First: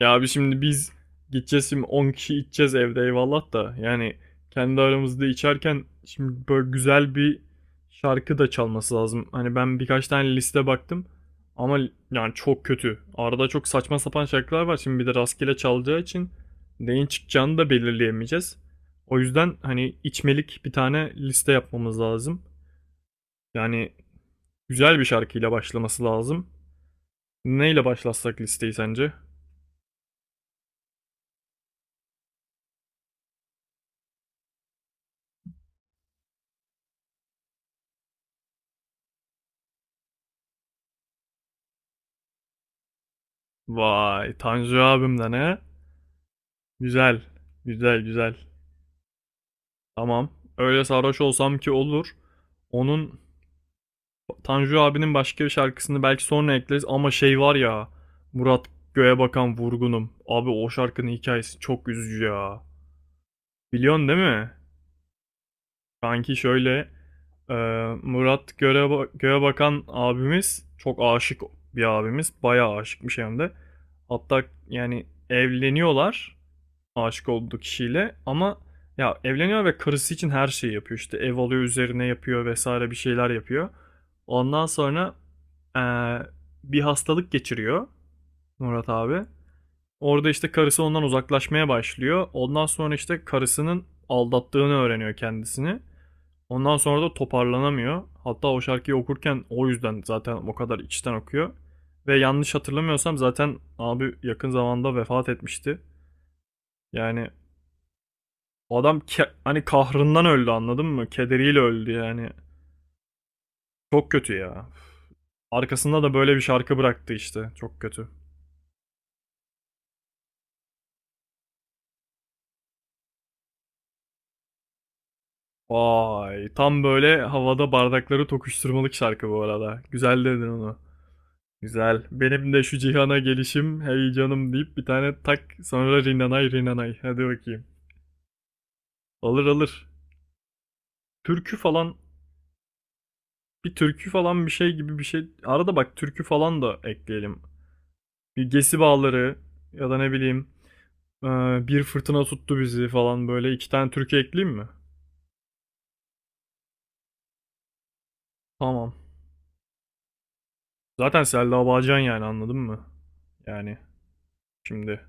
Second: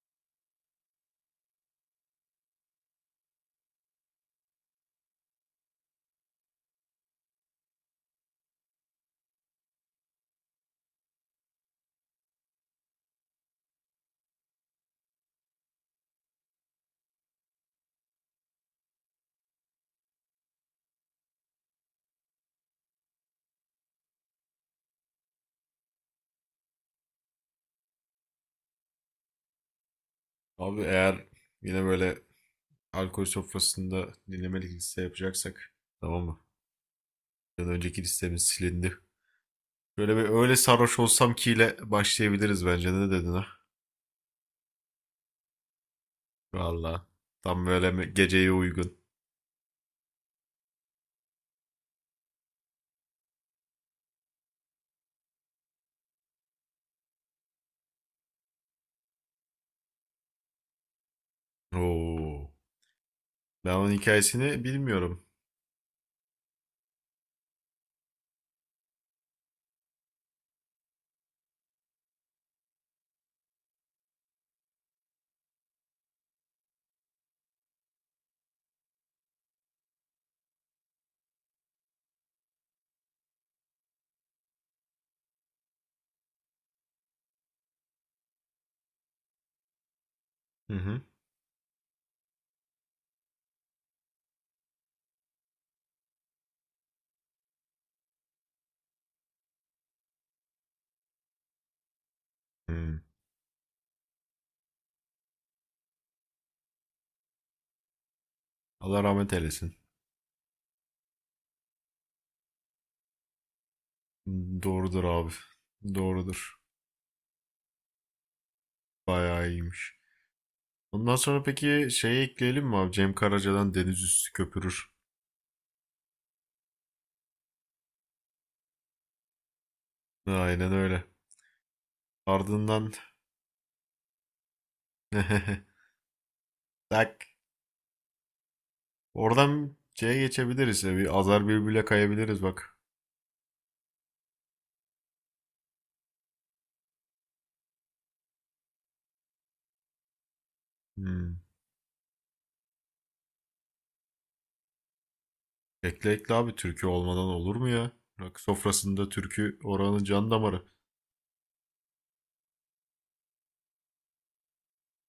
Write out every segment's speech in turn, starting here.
Ya abi şimdi biz gideceğiz şimdi 10 kişi içeceğiz evde eyvallah da yani kendi aramızda içerken şimdi böyle güzel bir şarkı da çalması lazım. Hani ben birkaç tane liste baktım ama yani çok kötü. Arada çok saçma sapan şarkılar var şimdi bir de rastgele çalacağı için neyin çıkacağını da belirleyemeyeceğiz. O yüzden hani içmelik bir tane liste yapmamız lazım. Yani güzel bir şarkıyla başlaması lazım. Neyle başlatsak listeyi sence? Abi eğer yine böyle alkol sofrasında dinlemelik liste yapacaksak, tamam mı? Ya da önceki listemiz silindi. Böyle bir öyle sarhoş olsam ki ile başlayabiliriz bence. Ne dedin ha? Vay Tanju abimden he? Valla. Güzel. Tam böyle Güzel güzel. geceye uygun. Tamam. Öyle sarhoş olsam ki olur. Onun Tanju abinin başka bir şarkısını belki sonra ekleriz ama şey var ya Murat Göğe Bakan Vurgunum. Abi o şarkının hikayesi çok üzücü Oo. ya. Ben onun Biliyorsun değil mi? hikayesini bilmiyorum. Kanki şöyle e, Murat Göğe, Göğe Bakan abimiz çok aşık bir abimiz. Bayağı aşıkmış hem de. Hatta yani evleniyorlar. Aşık olduğu kişiyle ama ya evleniyor ve karısı için her şeyi yapıyor. İşte ev alıyor üzerine yapıyor vesaire bir şeyler yapıyor. Ondan sonra eee, bir hastalık geçiriyor Murat abi. Orada işte Hı karısı hı. ondan uzaklaşmaya başlıyor. Ondan sonra işte karısının aldattığını öğreniyor kendisini. Ondan sonra da toparlanamıyor. Hatta o şarkıyı okurken o yüzden zaten o kadar içten okuyor. Ve yanlış Hı. hatırlamıyorsam zaten abi yakın zamanda vefat etmişti. Yani adam Allah rahmet hani eylesin. kahrından öldü anladın mı? Kederiyle öldü yani. Çok kötü ya. Doğrudur abi. Arkasında da böyle bir Doğrudur. şarkı bıraktı işte. Çok kötü. Bayağı iyiymiş. Ondan sonra peki şeyi ekleyelim mi abi? Cem Karaca'dan Deniz Üstü Köpürür. Vay. Tam böyle havada bardakları tokuşturmalık şarkı bu arada. Güzel dedin Aynen onu. öyle. Güzel. Benim de şu Ardından cihana gelişim hey canım deyip bir tane tak sonra rinanay rinanay. Hadi bak bakayım. Alır oradan alır. şeye geçebiliriz ya. Bir azar Türkü birbirine falan kayabiliriz bak. bir türkü falan bir şey gibi bir şey. Arada bak türkü falan da ekleyelim. Bir gesi bağları ya da ne bileyim. Ee, Hmm. Bir fırtına tuttu bizi falan böyle iki tane türkü ekleyeyim mi? Ekle ekle abi, türkü olmadan olur mu ya? Rock Tamam. sofrasında türkü oranın can damarı. Zaten Selda Bağcan yani anladın mı? Yani şimdi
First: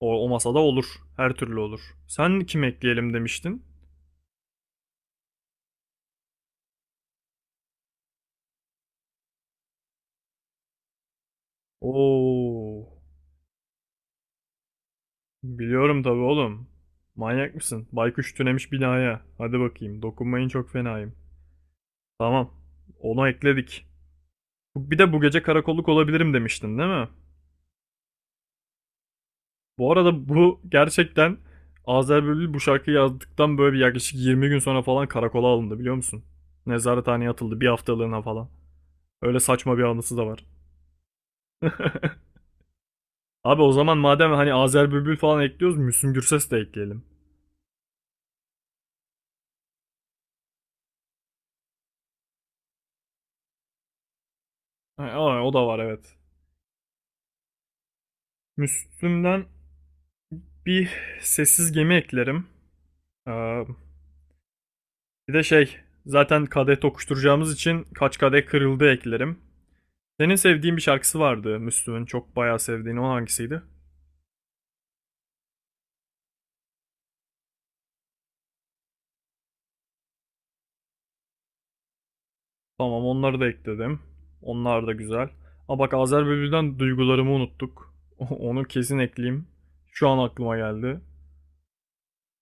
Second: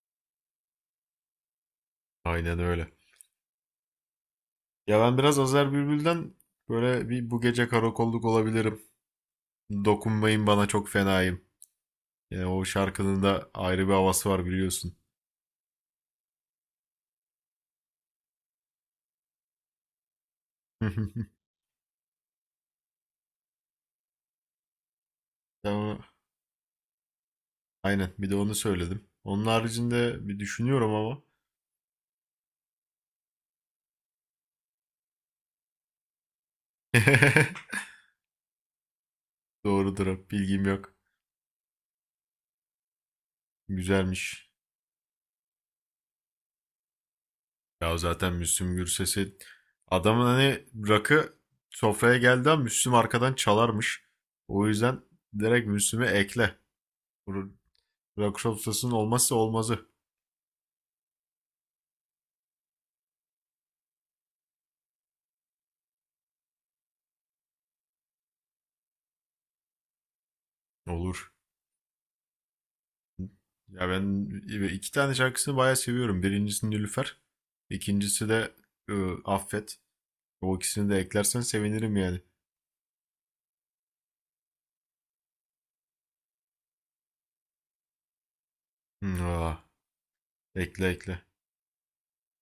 o masada olur. Her türlü olur. Sen Aynen kim öyle. ekleyelim demiştin? Ya ben biraz Azer Bülbül'den böyle bir bu gece karakolluk olabilirim. Dokunmayın bana, çok fenayım. Yani o Oo, şarkının da ayrı bir havası var, biliyorsun. biliyorum tabii oğlum. Manyak mısın? Baykuş tünemiş binaya. Hadi bakayım. Dokunmayın çok fenayım. Tamam. Onu ekledik. Bir de bu gece karakolluk Tamam. olabilirim demiştin değil mi? Aynen, bir de onu söyledim. Onun Bu arada haricinde bir bu düşünüyorum ama. gerçekten Azer Bülbül bu şarkıyı yazdıktan böyle bir yaklaşık 20 gün sonra falan karakola alındı biliyor musun? Nezarethaneye atıldı bir haftalığına falan. Öyle saçma bir anısı da Doğrudur, var. bilgim yok. Abi o zaman madem Güzelmiş. hani Azer Bülbül falan ekliyoruz Müslüm Gürses de ekleyelim. Ya zaten Müslüm Gürses'i, adamın hani rakı sofraya geldi ama Müslüm arkadan çalarmış. O yüzden Aa, o da direkt var Müslüm'ü evet. ekle. Bu rakı sofrasının olmazsa Müslüm'den olmazı, bir sessiz gemi eklerim. Ee, Bir de şey zaten kadeh tokuşturacağımız için kaç kadeh kırıldı eklerim. Senin sevdiğin bir şarkısı olur. vardı Müslüm'ün çok bayağı sevdiğin o hangisiydi? Ya ben iki tane şarkısını bayağı seviyorum. Birincisi Nilüfer. İkincisi de Affet. O ikisini de eklersen sevinirim yani. Tamam onları da ekledim. Onlar da güzel. Aa bak Azer Bülbül'den duygularımı unuttuk. Onu kesin Hı, ekleyeyim. aa, Şu an aklıma ekle geldi. ekle.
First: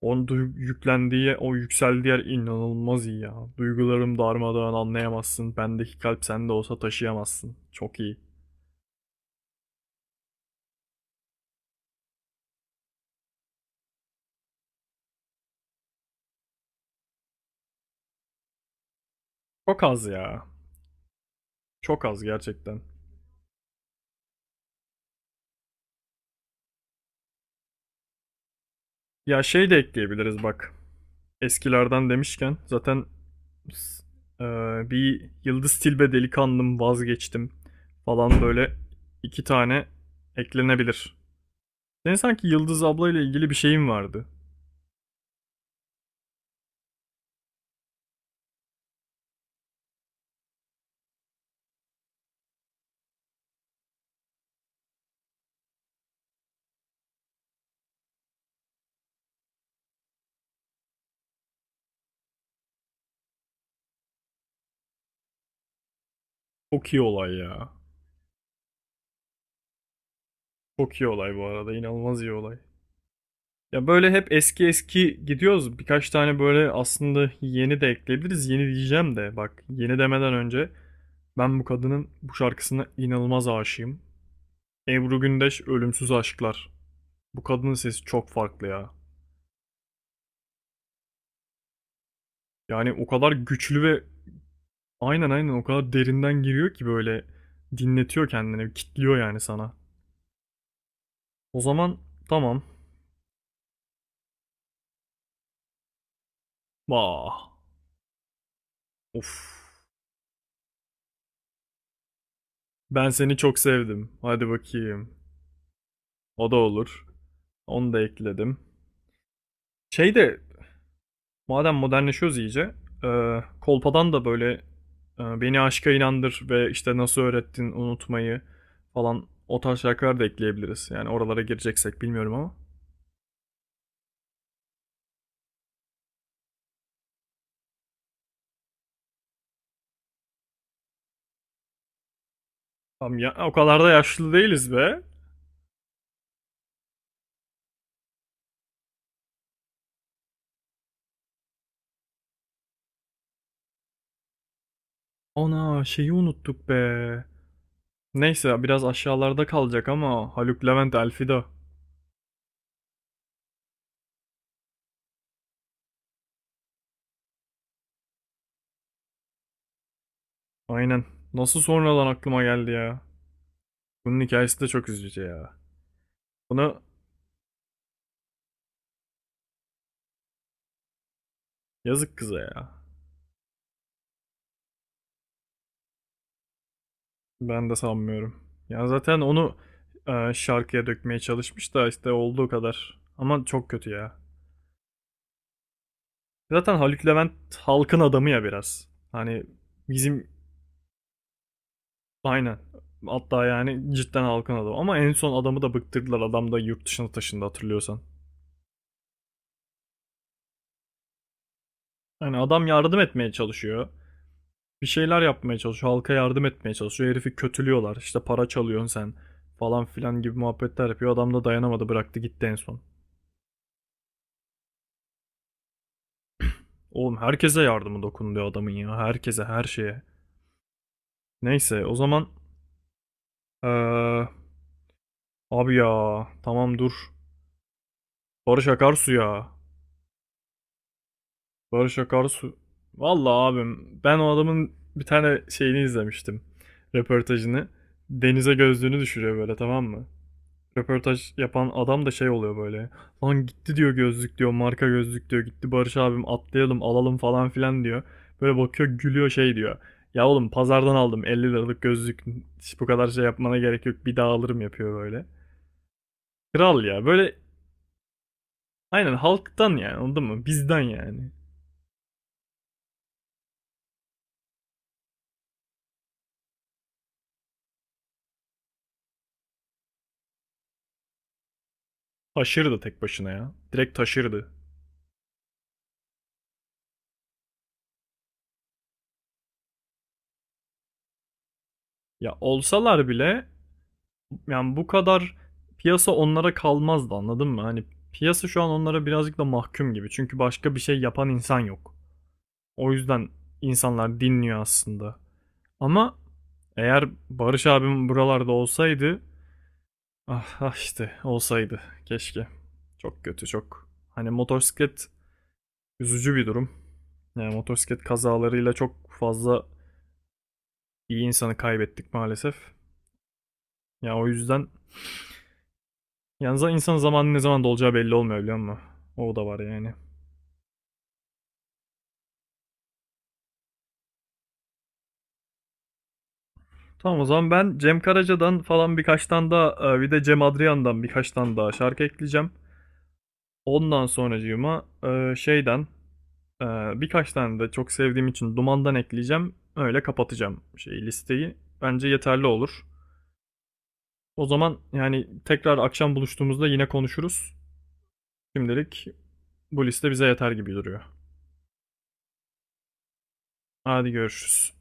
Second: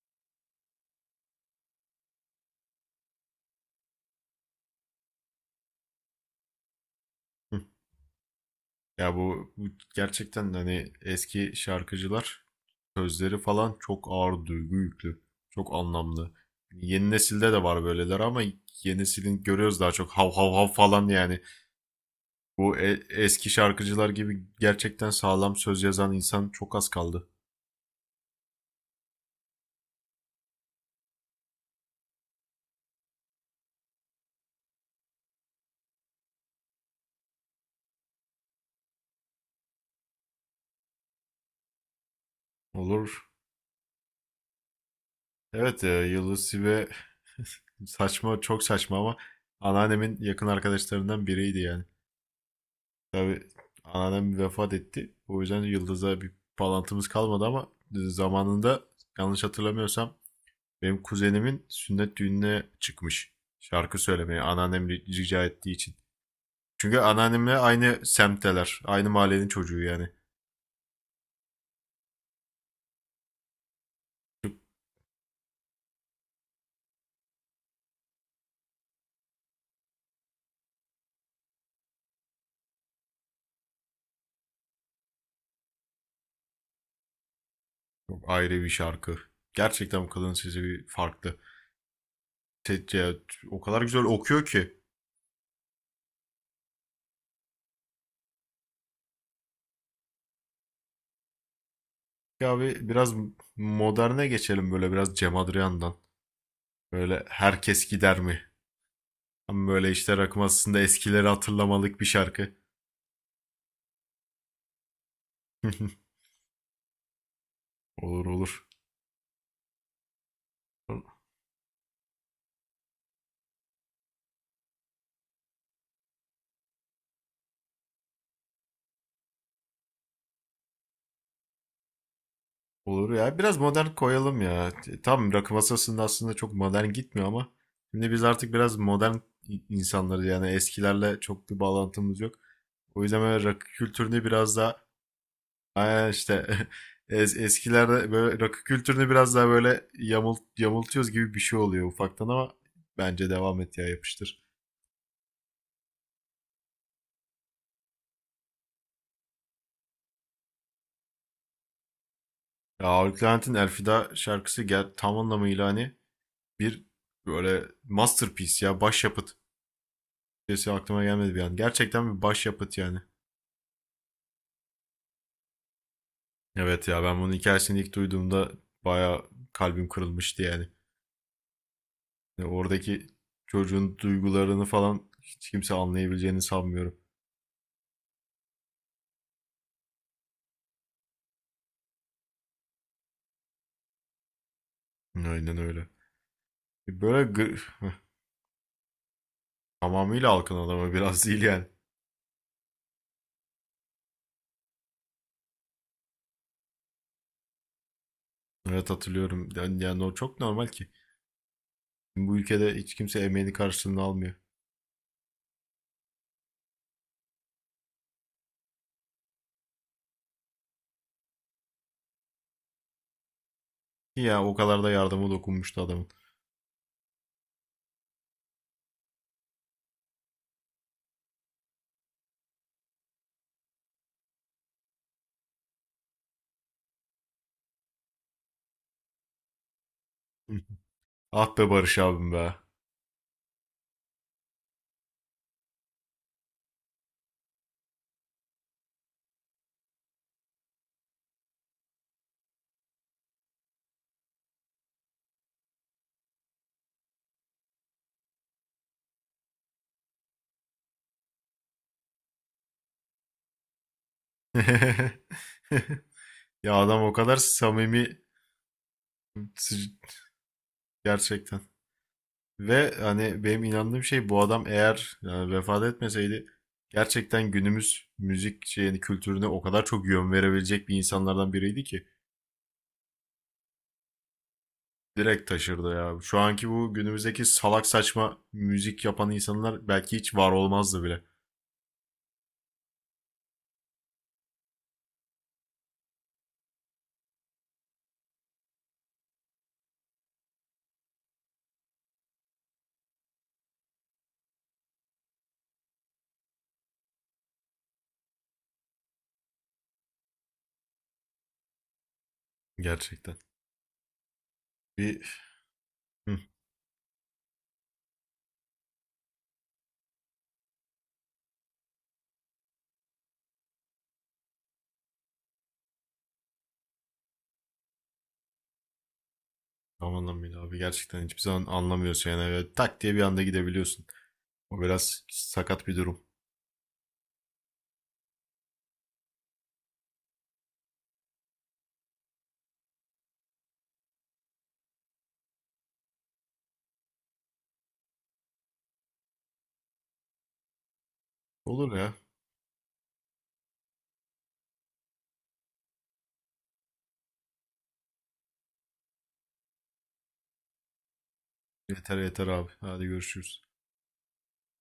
Onun yüklendiği, o yükseldiği yer inanılmaz iyi ya. Duygularım darmadağın anlayamazsın. Bendeki kalp sende olsa taşıyamazsın. Hı. Çok iyi. Ya bu gerçekten hani eski şarkıcılar, sözleri falan çok ağır, duygu yüklü. Çok anlamlı. Yeni nesilde de var böyleler ama yeni nesilin görüyoruz, Çok daha az çok hav ya. hav hav falan yani. Çok az Bu gerçekten. Eski şarkıcılar gibi gerçekten sağlam söz yazan insan çok az kaldı. Ya şey de ekleyebiliriz bak. Eskilerden demişken zaten s- e, bir Yıldız Tilbe delikanlım vazgeçtim falan böyle iki tane eklenebilir. Senin sanki Yıldız ablayla Olur. ilgili bir şeyin vardı. Evet Yıldız ve saçma, çok saçma ama anneannemin yakın arkadaşlarından biriydi yani. Tabii anneannem vefat etti. O yüzden Yıldız'a bir bağlantımız kalmadı ama zamanında, yanlış hatırlamıyorsam, benim kuzenimin sünnet düğününe çıkmış. Şarkı söylemeye, anneannem rica ettiği için. Çok Çünkü iyi olay anneannemle ya. aynı semtteler. Aynı mahallenin çocuğu yani. Çok iyi olay bu arada. İnanılmaz iyi olay. Ya böyle hep eski eski gidiyoruz. Birkaç tane böyle aslında yeni de ekleyebiliriz. Yeni diyeceğim de bak yeni demeden önce ben bu kadının bu şarkısına inanılmaz aşığım. Ebru Gündeş Ölümsüz Aşklar. Bu kadının sesi Çok çok ayrı farklı bir ya. şarkı. Gerçekten bu kadının sesi bir farklı. Te- Yani o ce- kadar O güçlü kadar ve güzel okuyor ki. aynen aynen o kadar derinden giriyor ki böyle dinletiyor kendini, kitliyor yani sana. O zaman Ya tamam. abi biraz moderne geçelim, böyle biraz Cem Adrian'dan. Böyle Bah. herkes gider mi? Ama Of. böyle işte rakım aslında eskileri hatırlamalık bir şarkı. Ben seni çok sevdim. Hadi bakayım. O da olur. Onu da Olur ekledim. olur. Şey de madem modernleşiyoruz iyice, kolpadan da böyle beni aşka inandır ve işte nasıl öğrettin unutmayı falan o tarz şarkılar da ekleyebiliriz. Yani oralara gireceksek bilmiyorum ama. Olur ya. Biraz modern koyalım ya. Tam rakı masasında aslında çok modern gitmiyor ama şimdi biz artık biraz modern insanlarız, yani eskilerle çok bir bağlantımız yok. O Tam yüzden ya, böyle o rakı kadar da kültürünü yaşlı biraz değiliz daha. be. Aynen işte eskilerde böyle rakı kültürünü biraz daha böyle yamultuyoruz gibi bir şey oluyor ufaktan ama bence devam et ya, yapıştır. Ana şeyi unuttuk be. Neyse biraz aşağılarda kalacak ama Haluk Levent Elfida. Ya Ağır Levent'in Elfida şarkısı, gel tam anlamıyla hani bir böyle masterpiece ya, başyapıt. Türkçesi Aynen. aklıma gelmedi bir an. Nasıl sonradan Gerçekten bir aklıma geldi başyapıt yani. ya. Bunun hikayesi de çok üzücü ya. Buna Evet ya, ben bunun hikayesini ilk duyduğumda bayağı kalbim kırılmıştı yani. yazık kıza Yani ya. oradaki çocuğun duygularını falan hiç kimse anlayabileceğini sanmıyorum. Ben de sanmıyorum. Ya zaten onu şarkıya dökmeye çalışmış da işte olduğu kadar. Ama çok kötü ya. Aynen öyle. Zaten Haluk Levent Böyle halkın adamı ya biraz. Hani bizim tamamıyla halkın adamı biraz değil yani. aynen. Hatta yani cidden halkın adamı. Ama en son adamı da bıktırdılar. Adam da yurt dışına taşındı hatırlıyorsan. Evet, hatırlıyorum. Yani o çok normal ki. Yani Bu adam ülkede hiç yardım kimse etmeye emeğini, çalışıyor. karşılığını almıyor. Bir şeyler yapmaya çalışıyor. Halka yardım etmeye çalışıyor. Herifi kötülüyorlar. İşte para çalıyorsun sen falan filan gibi muhabbetler yapıyor. Adam da dayanamadı bıraktı gitti en son. Ki ya o kadar da yardıma dokunmuştu adamın. Oğlum herkese yardımı dokunuyor adamın ya. Herkese her şeye. Neyse o zaman eee, abi ya tamam dur. Barış Akarsu ya. Ah be Barış Barış abim Akarsu. be. Vallahi abim ben o adamın bir tane şeyini izlemiştim. Röportajını. Denize gözlüğünü düşürüyor böyle tamam mı? Röportaj yapan adam da şey oluyor böyle. Lan gitti diyor gözlük diyor marka gözlük diyor gitti Barış abim atlayalım alalım falan filan diyor. Böyle bakıyor gülüyor şey diyor. Ya oğlum pazardan aldım 50 liralık gözlük hiç bu kadar şey yapmana gerek yok bir daha alırım yapıyor böyle. Ya Kral adam ya o kadar böyle samimi. aynen halktan yani anladın mı bizden yani. Gerçekten. Ve hani benim inandığım şey, bu adam eğer yani vefat etmeseydi, gerçekten günümüz müzik şeyini yani, kültürüne o kadar çok yön verebilecek bir insanlardan biriydi ki Taşırdı tek başına ya direkt taşırdı. direkt taşırdı ya. Şu anki, bu günümüzdeki salak saçma müzik yapan insanlar belki hiç var olmazdı bile. Ya olsalar bile yani bu kadar piyasa onlara kalmazdı anladın mı? Hani piyasa şu an onlara birazcık da mahkum gibi. Çünkü başka bir şey yapan insan yok. O yüzden insanlar dinliyor aslında. Ama eğer Barış abim buralarda olsaydı ah, ah işte olsaydı keşke. Çok Gerçekten. kötü çok. Hani motosiklet Bir üzücü hı, bir durum. Yani motosiklet kazalarıyla çok fazla iyi insanı kaybettik maalesef. Ya o yüzden yalnız insan zamanı ne zaman dolacağı belli olmuyor biliyor musun? O da var yani. tam anlamıyla abi, gerçekten hiçbir zaman anlamıyorsun yani. Böyle tak diye bir anda gidebiliyorsun. O biraz sakat bir durum. Tamam o zaman ben Cem Karaca'dan falan birkaç tane daha bir de Cem Adrian'dan birkaç tane daha şarkı ekleyeceğim. Ondan sonracığıma şeyden e, birkaç tane de çok sevdiğim için Duman'dan ekleyeceğim. Öyle kapatacağım şey listeyi. Olur Bence ya. yeterli olur. O zaman yani tekrar akşam buluştuğumuzda yine konuşuruz. Şimdilik bu liste bize yeter gibi duruyor. Yeter yeter abi. Hadi görüşürüz. Hadi görüşürüz.